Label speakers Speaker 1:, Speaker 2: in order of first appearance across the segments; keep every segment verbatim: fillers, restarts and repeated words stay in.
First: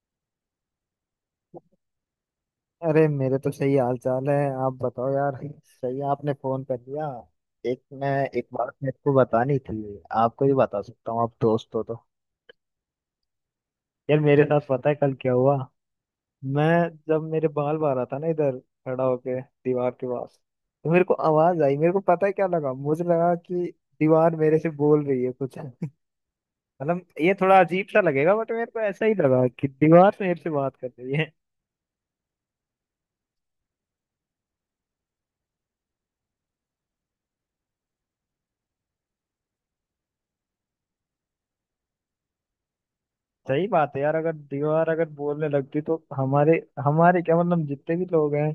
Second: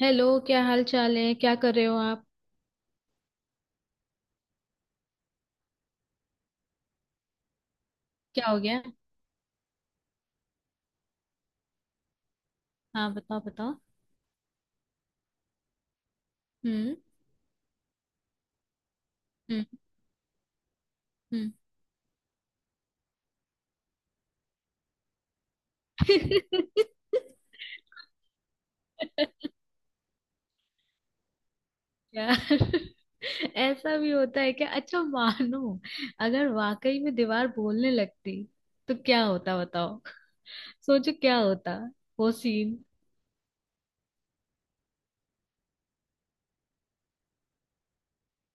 Speaker 1: Hello, क्या हाल चाल है? क्या कर रहे हो आप?
Speaker 2: अरे मेरे तो सही हाल चाल है। आप बताओ यार। सही है आपने फोन कर लिया। एक मैं एक
Speaker 1: क्या हो
Speaker 2: बात
Speaker 1: गया?
Speaker 2: मेरे को बतानी थी आपको ही बता सकता हूँ आप दोस्त हो तो।
Speaker 1: हाँ, बताओ बताओ।
Speaker 2: यार मेरे साथ पता है कल क्या हुआ। मैं
Speaker 1: हम्म।
Speaker 2: जब मेरे बाल बाल रहा था ना इधर खड़ा होके
Speaker 1: हम्म।
Speaker 2: दीवार के पास तो मेरे को
Speaker 1: हम्म।
Speaker 2: आवाज आई। मेरे को पता है क्या लगा। मुझे लगा कि दीवार मेरे से बोल रही है कुछ मतलब ये थोड़ा अजीब सा लगेगा बट मेरे को ऐसा ही लगा कि दीवार मेरे से बात कर रही है।
Speaker 1: यार, ऐसा भी होता है क्या? अच्छा, मानो अगर वाकई में दीवार बोलने लगती तो क्या होता, बताओ। सोचो क्या होता, वो सीन।
Speaker 2: सही बात है यार। अगर दीवार अगर बोलने लगती तो हमारे हमारे क्या मतलब जितने भी लोग हैं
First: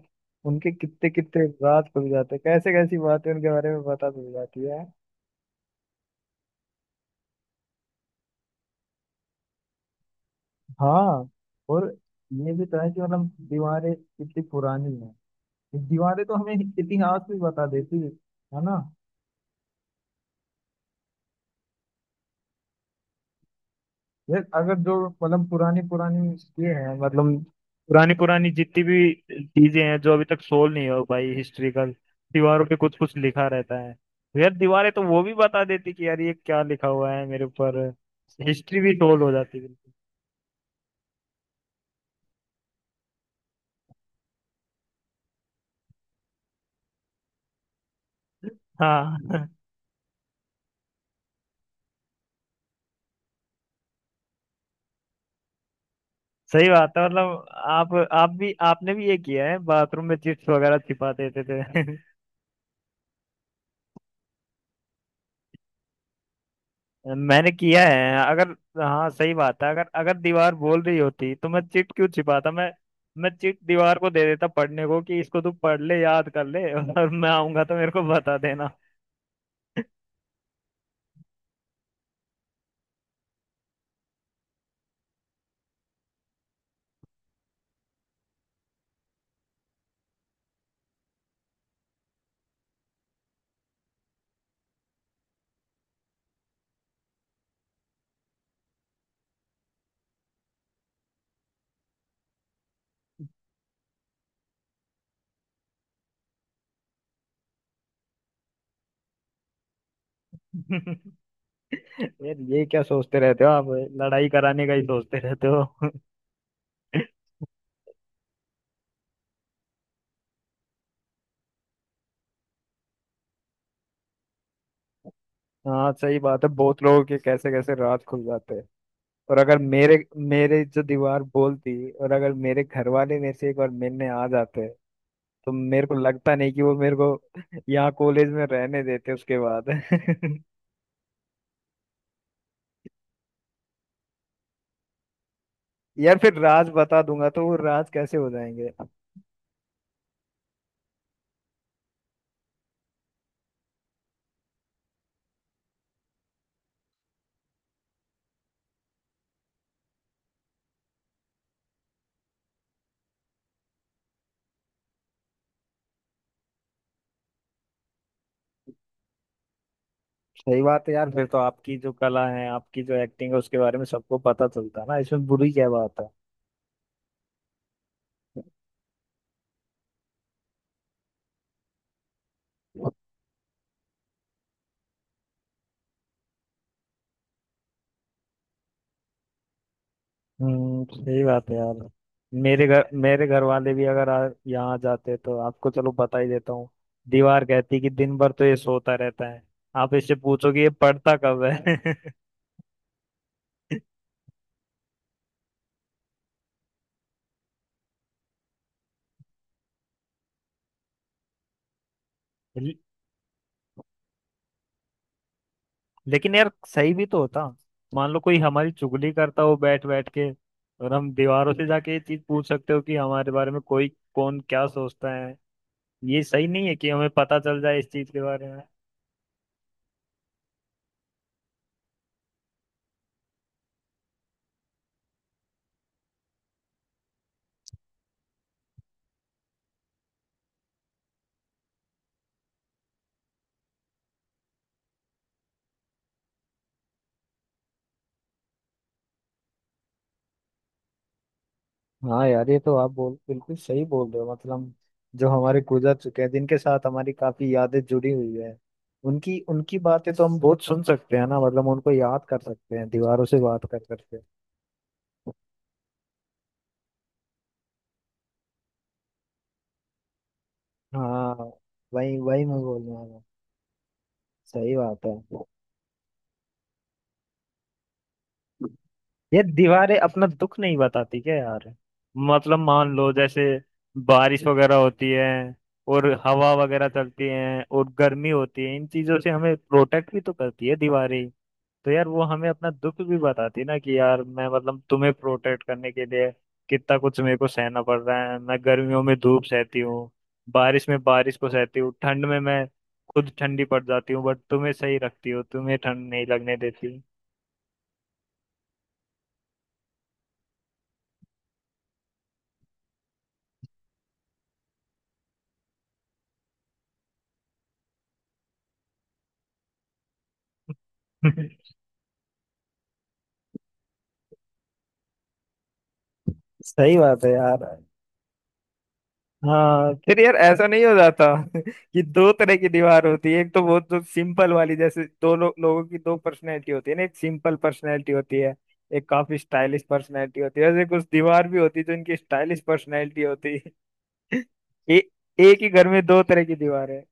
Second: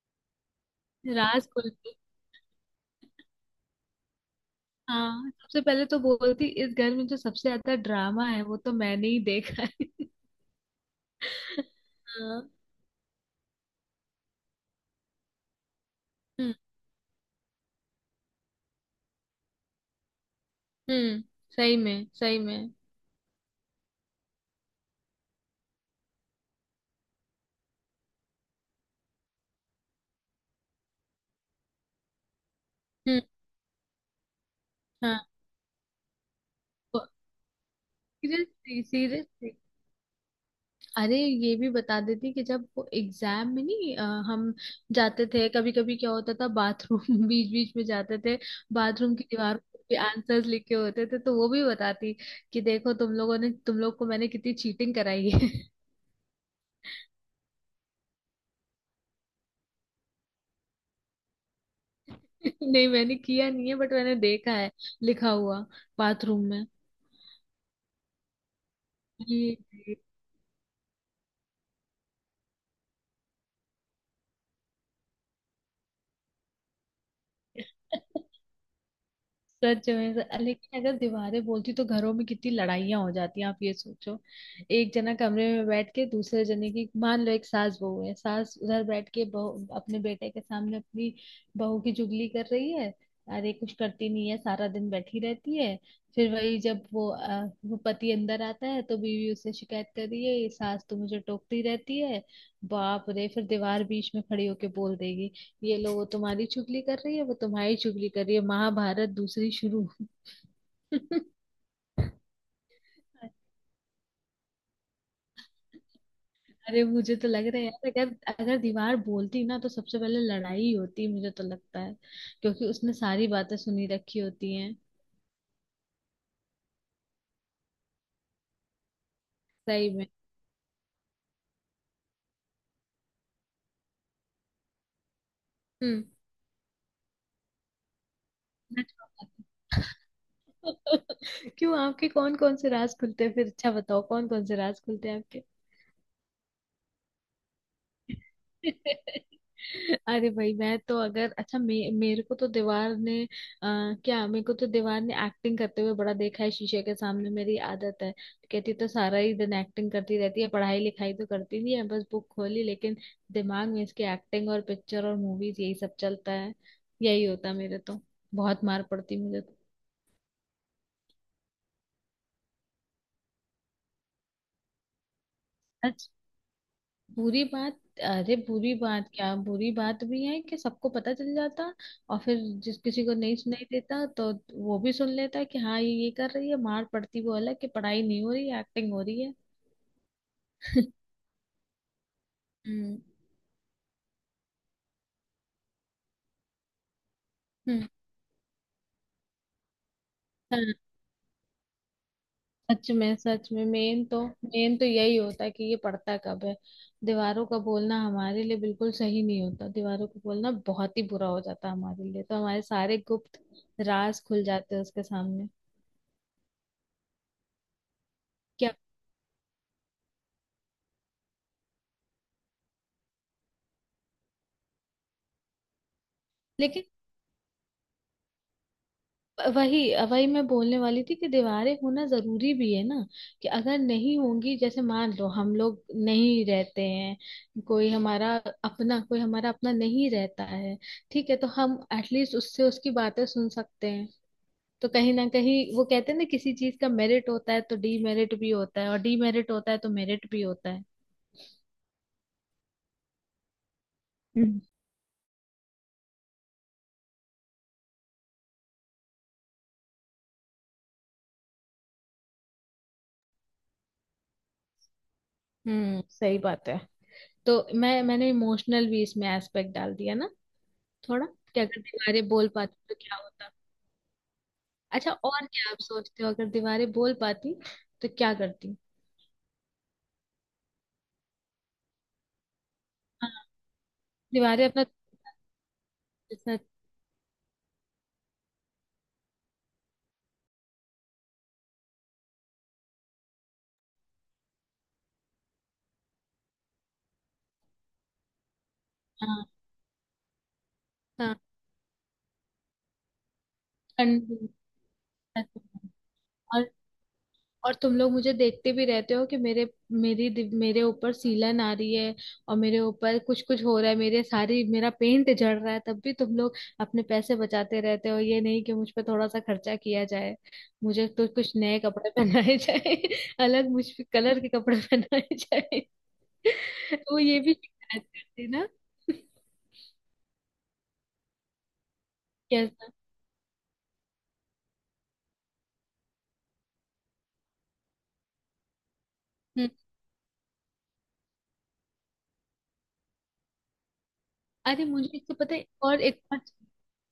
Speaker 2: उनके कितने कितने
Speaker 1: राज
Speaker 2: राज
Speaker 1: खुलती।
Speaker 2: खुल जाते। कैसे कैसी बातें उनके बारे में पता चल जाती है।
Speaker 1: हाँ, सबसे पहले तो बोलती, इस घर में जो सबसे ज्यादा ड्रामा है वो तो मैंने ही देखा है।
Speaker 2: हाँ। और
Speaker 1: हाँ।
Speaker 2: ये भी तो है कि मतलब दीवारें कितनी पुरानी हैं। दीवारें तो
Speaker 1: हम्म।
Speaker 2: हमें इतिहास भी बता देती है। है ना।
Speaker 1: हम्म। सही में, सही में।
Speaker 2: यार अगर जो मतलब पुरानी पुरानी ये है मतलब पुरानी पुरानी जितनी भी चीजें हैं जो अभी तक सोल्व नहीं हो पाई हिस्ट्रिकल दीवारों पे कुछ कुछ
Speaker 1: हम्म।
Speaker 2: लिखा रहता है। तो यार दीवारें तो वो
Speaker 1: हाँ,
Speaker 2: भी बता देती कि यार ये क्या लिखा हुआ है मेरे ऊपर। हिस्ट्री
Speaker 1: सीरियसली,
Speaker 2: भी सोल्व हो
Speaker 1: सीरियसली।
Speaker 2: जाती बिल्कुल।
Speaker 1: अरे, ये भी बता देती कि जब वो एग्जाम में नहीं अ, हम जाते थे कभी कभी, क्या होता था, बाथरूम बीच बीच में जाते थे। बाथरूम
Speaker 2: हाँ
Speaker 1: की दीवार पे आंसर्स लिखे होते थे तो वो भी बताती कि देखो तुम लोगों ने, तुम लोग को मैंने कितनी चीटिंग कराई है।
Speaker 2: सही बात है मतलब आप आप भी आपने भी ये किया है बाथरूम में चिप्स वगैरह छिपा देते थे
Speaker 1: नहीं, मैंने किया नहीं है, बट मैंने देखा है लिखा हुआ बाथरूम में।
Speaker 2: मैंने किया है अगर। हाँ सही
Speaker 1: ये-
Speaker 2: बात है। अगर
Speaker 1: ये।
Speaker 2: अगर दीवार बोल रही होती तो मैं चिट क्यों छिपाता मैं। मैं चिट दीवार को दे देता पढ़ने को कि इसको तू पढ़ ले याद कर ले और मैं आऊंगा तो मेरे को बता देना
Speaker 1: सच में सर। लेकिन अगर दीवारें बोलती तो घरों में कितनी लड़ाइयाँ हो जाती हैं, आप ये सोचो। एक जना कमरे में बैठ के दूसरे जने की, मान लो एक सास बहू है, सास उधर बैठ के बहू अपने बेटे के सामने अपनी बहू की चुगली कर रही है, अरे कुछ करती नहीं है, सारा दिन बैठी रहती है। फिर वही जब वो अ, वो पति अंदर आता है तो बीवी उससे शिकायत कर रही है, ये सास तो मुझे टोकती रहती है। बाप रे, फिर दीवार बीच में खड़ी होके बोल देगी, ये लो, वो तुम्हारी चुगली कर रही है, वो तुम्हारी चुगली कर रही है, महाभारत दूसरी शुरू।
Speaker 2: यार ये क्या सोचते रहते हो आप। लड़ाई कराने का ही सोचते रहते हो
Speaker 1: अरे, मुझे तो लग रहा है यार, अगर अगर दीवार बोलती ना तो सबसे पहले लड़ाई ही होती, मुझे तो लगता है, क्योंकि उसने सारी बातें सुनी रखी होती हैं।
Speaker 2: हाँ सही बात है। बहुत लोगों के कैसे कैसे राज खुल जाते हैं। और अगर
Speaker 1: सही
Speaker 2: मेरे
Speaker 1: में।
Speaker 2: मेरे जो दीवार बोलती और अगर मेरे घर वाले मेरे से एक बार मिलने आ जाते तो मेरे को
Speaker 1: हम्म।
Speaker 2: लगता नहीं कि वो मेरे को यहाँ कॉलेज में रहने
Speaker 1: सच
Speaker 2: देते
Speaker 1: बात
Speaker 2: उसके बाद
Speaker 1: है। क्यों, आपके कौन कौन से राज खुलते हैं फिर? अच्छा बताओ, कौन कौन से राज खुलते हैं आपके?
Speaker 2: यार फिर राज बता दूंगा तो वो राज कैसे हो जाएंगे।
Speaker 1: अरे भाई, मैं तो, अगर अच्छा मे, मेरे को तो दीवार ने आ, क्या, मेरे को तो दीवार ने एक्टिंग करते हुए बड़ा देखा है, शीशे के सामने मेरी आदत है। कहती तो, सारा ही दिन एक्टिंग करती रहती है, पढ़ाई लिखाई तो करती नहीं है, बस बुक खोली, लेकिन दिमाग में इसकी एक्टिंग और पिक्चर और मूवीज यही सब चलता है, यही होता है मेरे तो। बहुत मार पड़ती मुझे।
Speaker 2: सही बात है यार। फिर तो आपकी जो कला है आपकी जो एक्टिंग है उसके बारे में सबको पता चलता है ना इसमें बुरी क्या
Speaker 1: तो
Speaker 2: बात है।
Speaker 1: बुरी बात? अरे बुरी बात क्या, बुरी बात भी है कि सबको पता चल जाता। और फिर जिस किसी को नहीं सुनाई देता तो वो भी सुन लेता कि हाँ, ये ये कर रही है, मार पड़ती वो अलग कि पढ़ाई नहीं हो रही है, एक्टिंग हो रही है।
Speaker 2: हम्म सही बात है यार। मेरे घर
Speaker 1: हम्म।
Speaker 2: मेरे घर वाले भी अगर आ, यहाँ जाते तो आपको चलो बता ही देता हूँ। दीवार कहती
Speaker 1: हम्म।
Speaker 2: कि दिन भर तो ये सोता रहता है। आप इससे पूछो कि ये
Speaker 1: हाँ,
Speaker 2: पढ़ता कब है
Speaker 1: सच में, सच में। मेन तो मेन तो यही होता है कि ये पढ़ता कब है। दीवारों का बोलना हमारे लिए बिल्कुल सही नहीं होता, दीवारों का बोलना बहुत ही बुरा हो जाता है हमारे लिए तो, हमारे सारे गुप्त राज खुल जाते हैं उसके सामने।
Speaker 2: लेकिन यार सही भी तो होता। मान लो कोई हमारी
Speaker 1: क्या?
Speaker 2: चुगली करता हो बैठ बैठ के और हम दीवारों से जाके ये चीज पूछ सकते हो कि हमारे बारे में कोई कौन क्या सोचता है। ये सही नहीं है
Speaker 1: लेकिन
Speaker 2: कि हमें पता चल जाए इस चीज के बारे में।
Speaker 1: वही वही मैं बोलने वाली थी कि दीवारें होना जरूरी भी है ना, कि अगर नहीं होंगी, जैसे मान लो हम लोग नहीं रहते हैं, कोई हमारा अपना कोई हमारा अपना नहीं रहता है, ठीक है, तो हम एटलीस्ट उससे उसकी बातें सुन सकते हैं। तो कहीं ना कहीं वो कहते हैं ना, किसी चीज का मेरिट होता है तो डीमेरिट भी होता है और डीमेरिट होता है तो मेरिट भी होता है।
Speaker 2: हाँ यार ये तो आप बोल बिल्कुल सही बोल रहे हो।
Speaker 1: हम्म।
Speaker 2: मतलब जो हमारे गुजर चुके हैं जिनके साथ हमारी काफी यादें जुड़ी हुई है उनकी उनकी बातें तो हम बहुत सुन सकते हैं ना। मतलब उनको याद कर सकते हैं दीवारों से बात कर करके।
Speaker 1: हम्म, सही बात है। तो मैं मैंने इमोशनल भी इसमें एस्पेक्ट डाल दिया ना, थोड़ा,
Speaker 2: हाँ।
Speaker 1: कि अगर
Speaker 2: वही
Speaker 1: दीवारें
Speaker 2: वही
Speaker 1: बोल
Speaker 2: मैं
Speaker 1: पाती
Speaker 2: बोल
Speaker 1: तो
Speaker 2: रहा
Speaker 1: क्या
Speaker 2: हूँ।
Speaker 1: होता।
Speaker 2: सही बात
Speaker 1: अच्छा
Speaker 2: है।
Speaker 1: और क्या आप सोचते हो अगर दीवारें बोल पाती तो क्या करती?
Speaker 2: ये दीवारें अपना दुख नहीं बताती क्या यार। मतलब मान लो जैसे
Speaker 1: हाँ।
Speaker 2: बारिश
Speaker 1: दीवारें
Speaker 2: वगैरह
Speaker 1: अपना।
Speaker 2: होती है और हवा वगैरह चलती है और गर्मी होती है। इन चीजों से हमें प्रोटेक्ट भी तो करती है दीवारें। तो यार वो हमें अपना दुख भी बताती है ना कि यार मैं मतलब तुम्हें प्रोटेक्ट करने के लिए कितना कुछ मेरे को सहना पड़ रहा है। मैं गर्मियों में
Speaker 1: हाँ,
Speaker 2: धूप सहती हूँ। बारिश में बारिश
Speaker 1: हाँ।
Speaker 2: को सहती हूँ। ठंड में मैं खुद ठंडी पड़ जाती हूँ बट
Speaker 1: कन-
Speaker 2: तुम्हें सही रखती हो तुम्हें ठंड नहीं लगने
Speaker 1: और
Speaker 2: देती
Speaker 1: और तुम लोग मुझे देखते भी रहते हो कि मेरे मेरी दि- मेरे ऊपर सीलन आ रही है और मेरे ऊपर कुछ कुछ हो रहा है, मेरे सारी मेरा पेंट झड़ रहा है, तब भी तुम लोग अपने पैसे बचाते रहते हो, ये नहीं कि मुझ पे थोड़ा सा खर्चा किया जाए, मुझे तो कुछ नए कपड़े पहनाए जाए अलग, मुझ पे कलर के कपड़े पहनाए जाए।
Speaker 2: सही
Speaker 1: वो
Speaker 2: बात है
Speaker 1: ये भी
Speaker 2: यार।
Speaker 1: शिकायत करती ना।
Speaker 2: हाँ फिर यार ऐसा नहीं हो जाता कि दो तरह की
Speaker 1: कैसा?
Speaker 2: दीवार होती है। एक तो बहुत जो सिंपल वाली जैसे दो लो, लोगों की दो पर्सनैलिटी होती है ना। एक सिंपल पर्सनैलिटी होती है। एक काफी
Speaker 1: हम्म।
Speaker 2: स्टाइलिश पर्सनैलिटी होती है। वैसे कुछ दीवार भी होती है जो इनकी स्टाइलिश पर्सनैलिटी होती है
Speaker 1: अरे
Speaker 2: ए,
Speaker 1: मुझे इससे पता
Speaker 2: एक
Speaker 1: है,
Speaker 2: ही घर
Speaker 1: और
Speaker 2: में दो
Speaker 1: एक और।
Speaker 2: तरह की दीवार है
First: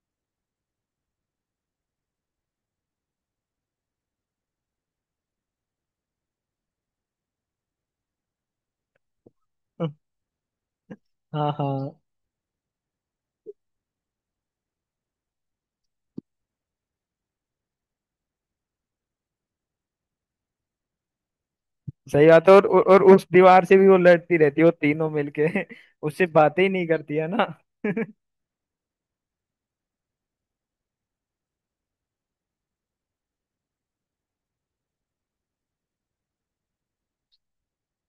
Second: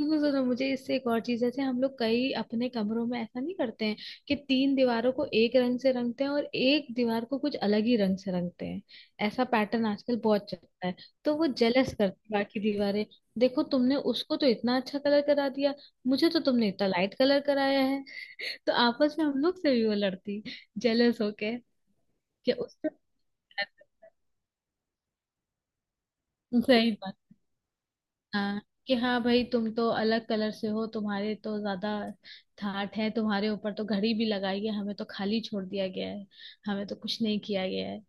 Speaker 1: सुनो सुनो, मुझे इससे एक और चीज, जैसे हम लोग कई अपने कमरों में ऐसा नहीं करते हैं कि तीन दीवारों को एक रंग से रंगते हैं और एक दीवार को कुछ अलग ही रंग से रंगते हैं, ऐसा पैटर्न आजकल बहुत चलता है, तो वो
Speaker 2: हाँ हाँ
Speaker 1: जेलस करती है बाकी दीवारें, देखो तुमने उसको तो इतना अच्छा कलर करा दिया, मुझे तो तुमने इतना लाइट कलर कराया है। तो आपस में हम लोग से भी वो लड़ती, जेलस होके,
Speaker 2: सही बात
Speaker 1: कि
Speaker 2: है। और, और
Speaker 1: उससे।
Speaker 2: और उस दीवार से भी वो लड़ती रहती है वो तीनों मिलके उससे बातें ही नहीं
Speaker 1: सही बात।
Speaker 2: करती है ना
Speaker 1: हाँ। कि हाँ भाई, तुम तो अलग कलर से हो, तुम्हारे तो ज्यादा ठाट है, तुम्हारे ऊपर तो घड़ी भी लगाई है, हमें तो खाली छोड़ दिया गया है, हमें तो कुछ नहीं किया गया है,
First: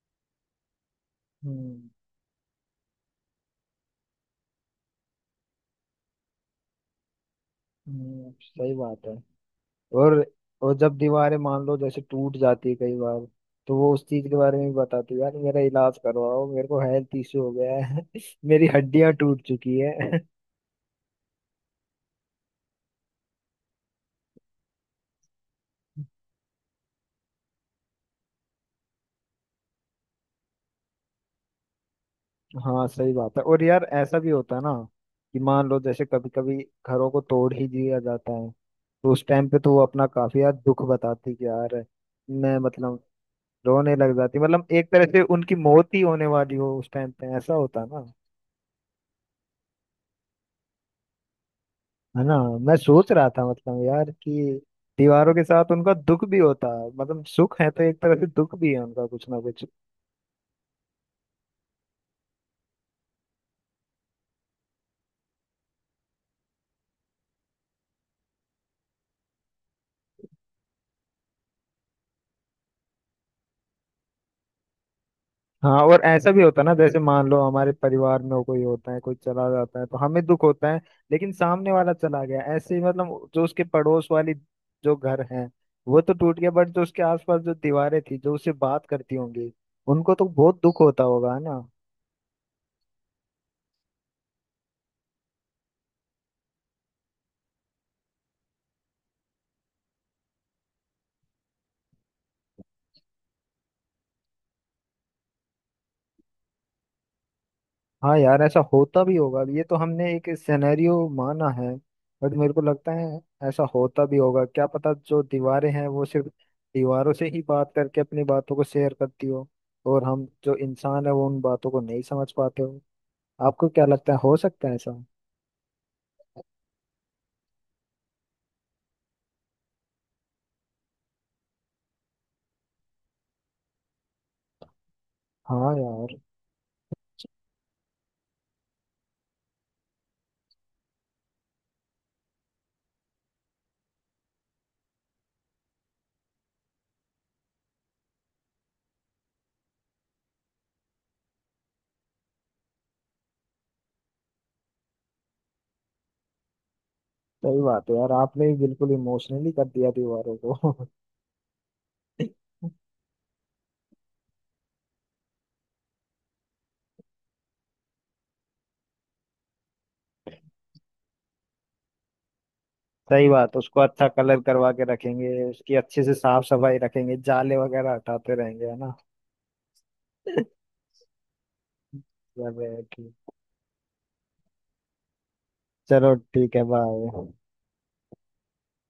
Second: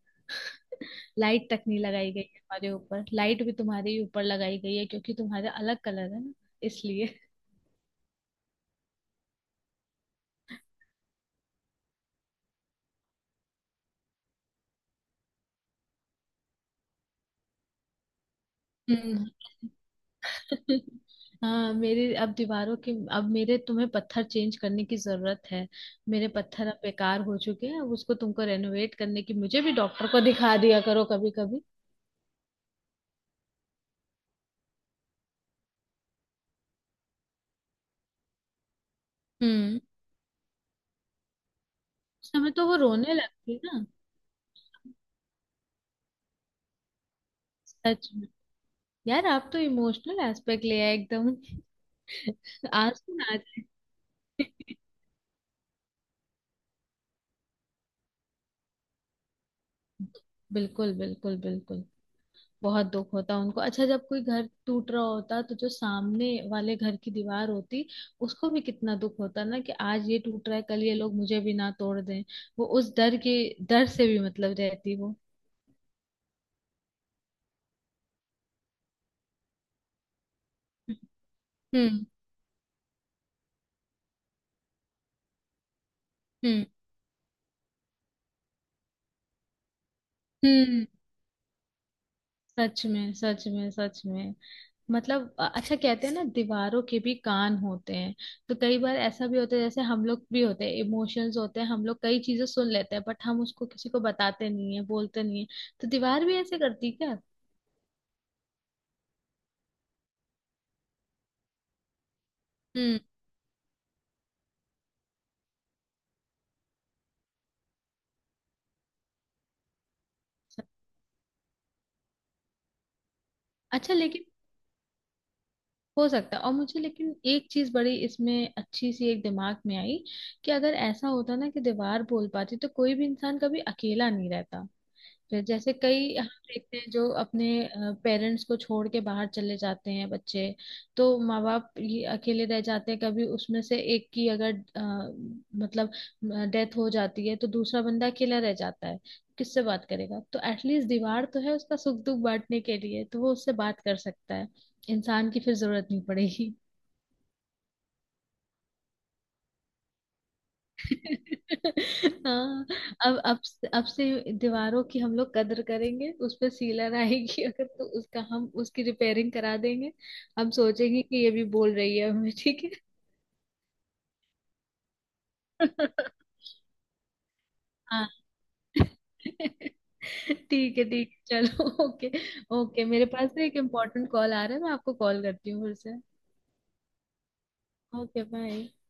Speaker 1: लाइट तक नहीं
Speaker 2: हम्म।
Speaker 1: लगाई गई है हमारे ऊपर, लाइट भी तुम्हारे ही ऊपर लगाई गई है क्योंकि तुम्हारे अलग कलर है ना, इसलिए।
Speaker 2: हम्म, सही बात है। और और जब दीवारें मान लो जैसे टूट जाती है कई बार तो वो उस चीज के बारे में भी बताती है। यार मेरा इलाज करवाओ मेरे को हेल्थ इश्यू हो गया है मेरी हड्डियां
Speaker 1: हम्म।
Speaker 2: टूट चुकी है
Speaker 1: हाँ, मेरे अब दीवारों के, अब मेरे, तुम्हें पत्थर चेंज करने की जरूरत है, मेरे पत्थर अब बेकार हो चुके हैं, अब उसको तुमको रेनोवेट करने की, मुझे भी डॉक्टर को दिखा दिया करो कभी कभी।
Speaker 2: हाँ सही बात है। और यार ऐसा भी होता है ना कि मान लो जैसे कभी कभी घरों को तोड़ ही दिया जाता है। तो उस टाइम पे तो
Speaker 1: हम्म।
Speaker 2: वो अपना काफी यार दुख बताती कि यार
Speaker 1: उस समय
Speaker 2: मैं
Speaker 1: तो वो
Speaker 2: मतलब
Speaker 1: रोने लगती ना।
Speaker 2: रोने लग जाती। मतलब एक तरह से उनकी मौत ही होने वाली हो उस टाइम पे ऐसा होता है।
Speaker 1: सच में, यार आप तो इमोशनल एस्पेक्ट ले आए एकदम।
Speaker 2: है ना। मैं सोच
Speaker 1: आंसू
Speaker 2: रहा
Speaker 1: ना आ
Speaker 2: था
Speaker 1: जाए।
Speaker 2: मतलब यार कि दीवारों के साथ उनका दुख भी होता है। मतलब सुख है तो एक तरह से दुख भी है उनका कुछ ना कुछ।
Speaker 1: बिल्कुल, बिल्कुल, बिल्कुल। बहुत दुख होता उनको। अच्छा, जब कोई घर टूट रहा होता तो जो सामने वाले घर की दीवार होती उसको भी कितना दुख होता ना कि आज ये टूट रहा है, कल ये लोग मुझे भी ना तोड़ दें, वो उस डर के डर से भी मतलब रहती वो।
Speaker 2: हाँ। और ऐसा भी होता है ना जैसे मान लो हमारे परिवार में कोई होता है कोई चला जाता है तो हमें दुख होता है। लेकिन सामने वाला
Speaker 1: हम्म।
Speaker 2: चला गया ऐसे ही मतलब जो उसके पड़ोस वाली जो घर है वो तो टूट गया
Speaker 1: हम्म।
Speaker 2: बट जो उसके आसपास जो दीवारें थी जो उससे बात करती होंगी उनको तो बहुत दुख
Speaker 1: हम्म।
Speaker 2: होता होगा है ना।
Speaker 1: सच में, सच में, सच में। मतलब अ- अच्छा, कहते हैं ना दीवारों के भी कान होते हैं, तो कई बार ऐसा भी होता है, जैसे हम लोग भी होते हैं, इमोशंस होते हैं, हम लोग कई चीजें सुन लेते हैं बट हम उसको किसी को बताते नहीं है, बोलते नहीं है, तो दीवार भी ऐसे करती क्या?
Speaker 2: हाँ यार ऐसा होता भी होगा। ये तो हमने एक सिनेरियो माना है बट मेरे को लगता
Speaker 1: हम्म।
Speaker 2: है ऐसा होता भी होगा। क्या पता जो दीवारें हैं वो सिर्फ दीवारों से ही बात करके अपनी बातों को शेयर करती हो और हम जो इंसान है वो उन बातों को नहीं समझ पाते हो। आपको क्या
Speaker 1: अच्छा
Speaker 2: लगता है
Speaker 1: लेकिन,
Speaker 2: हो सकता है ऐसा।
Speaker 1: हो सकता है, और मुझे लेकिन एक चीज बड़ी इसमें अच्छी सी एक दिमाग में आई कि अगर ऐसा होता ना कि दीवार बोल पाती तो कोई भी इंसान कभी अकेला नहीं रहता, फिर जैसे
Speaker 2: हाँ
Speaker 1: कई
Speaker 2: यार
Speaker 1: हम देखते हैं जो अपने पेरेंट्स को छोड़ के बाहर चले जाते हैं बच्चे, तो माँ बाप ये अकेले रह जाते हैं, कभी उसमें से एक की अगर अ, मतलब डेथ हो जाती है तो दूसरा बंदा अकेला रह जाता है, किससे बात करेगा, तो एटलीस्ट दीवार तो है उसका सुख दुख बांटने के लिए, तो वो उससे बात कर सकता है, इंसान की फिर जरूरत नहीं पड़ेगी।
Speaker 2: सही बात है यार। आपने भी बिल्कुल इमोशनली कर दिया दीवारों को
Speaker 1: हाँ। अब अब अब से दीवारों की हम लोग कदर करेंगे, उस पे सीलन आएगी अगर तो उसका, हम उसकी रिपेयरिंग करा देंगे, हम सोचेंगे कि ये भी बोल रही है हमें। ठीक है।
Speaker 2: सही बात। उसको अच्छा कलर करवा के रखेंगे उसकी अच्छे से साफ सफाई रखेंगे जाले वगैरह
Speaker 1: हाँ,
Speaker 2: हटाते रहेंगे है ना।
Speaker 1: ठीक है, ठीक है, चलो, ओके।
Speaker 2: मतलब है
Speaker 1: ओके, मेरे
Speaker 2: कि
Speaker 1: पास ना एक इम्पोर्टेंट कॉल आ रहा है, मैं आपको कॉल करती हूँ फिर से।
Speaker 2: चलो ठीक है बाय।
Speaker 1: Okay bye.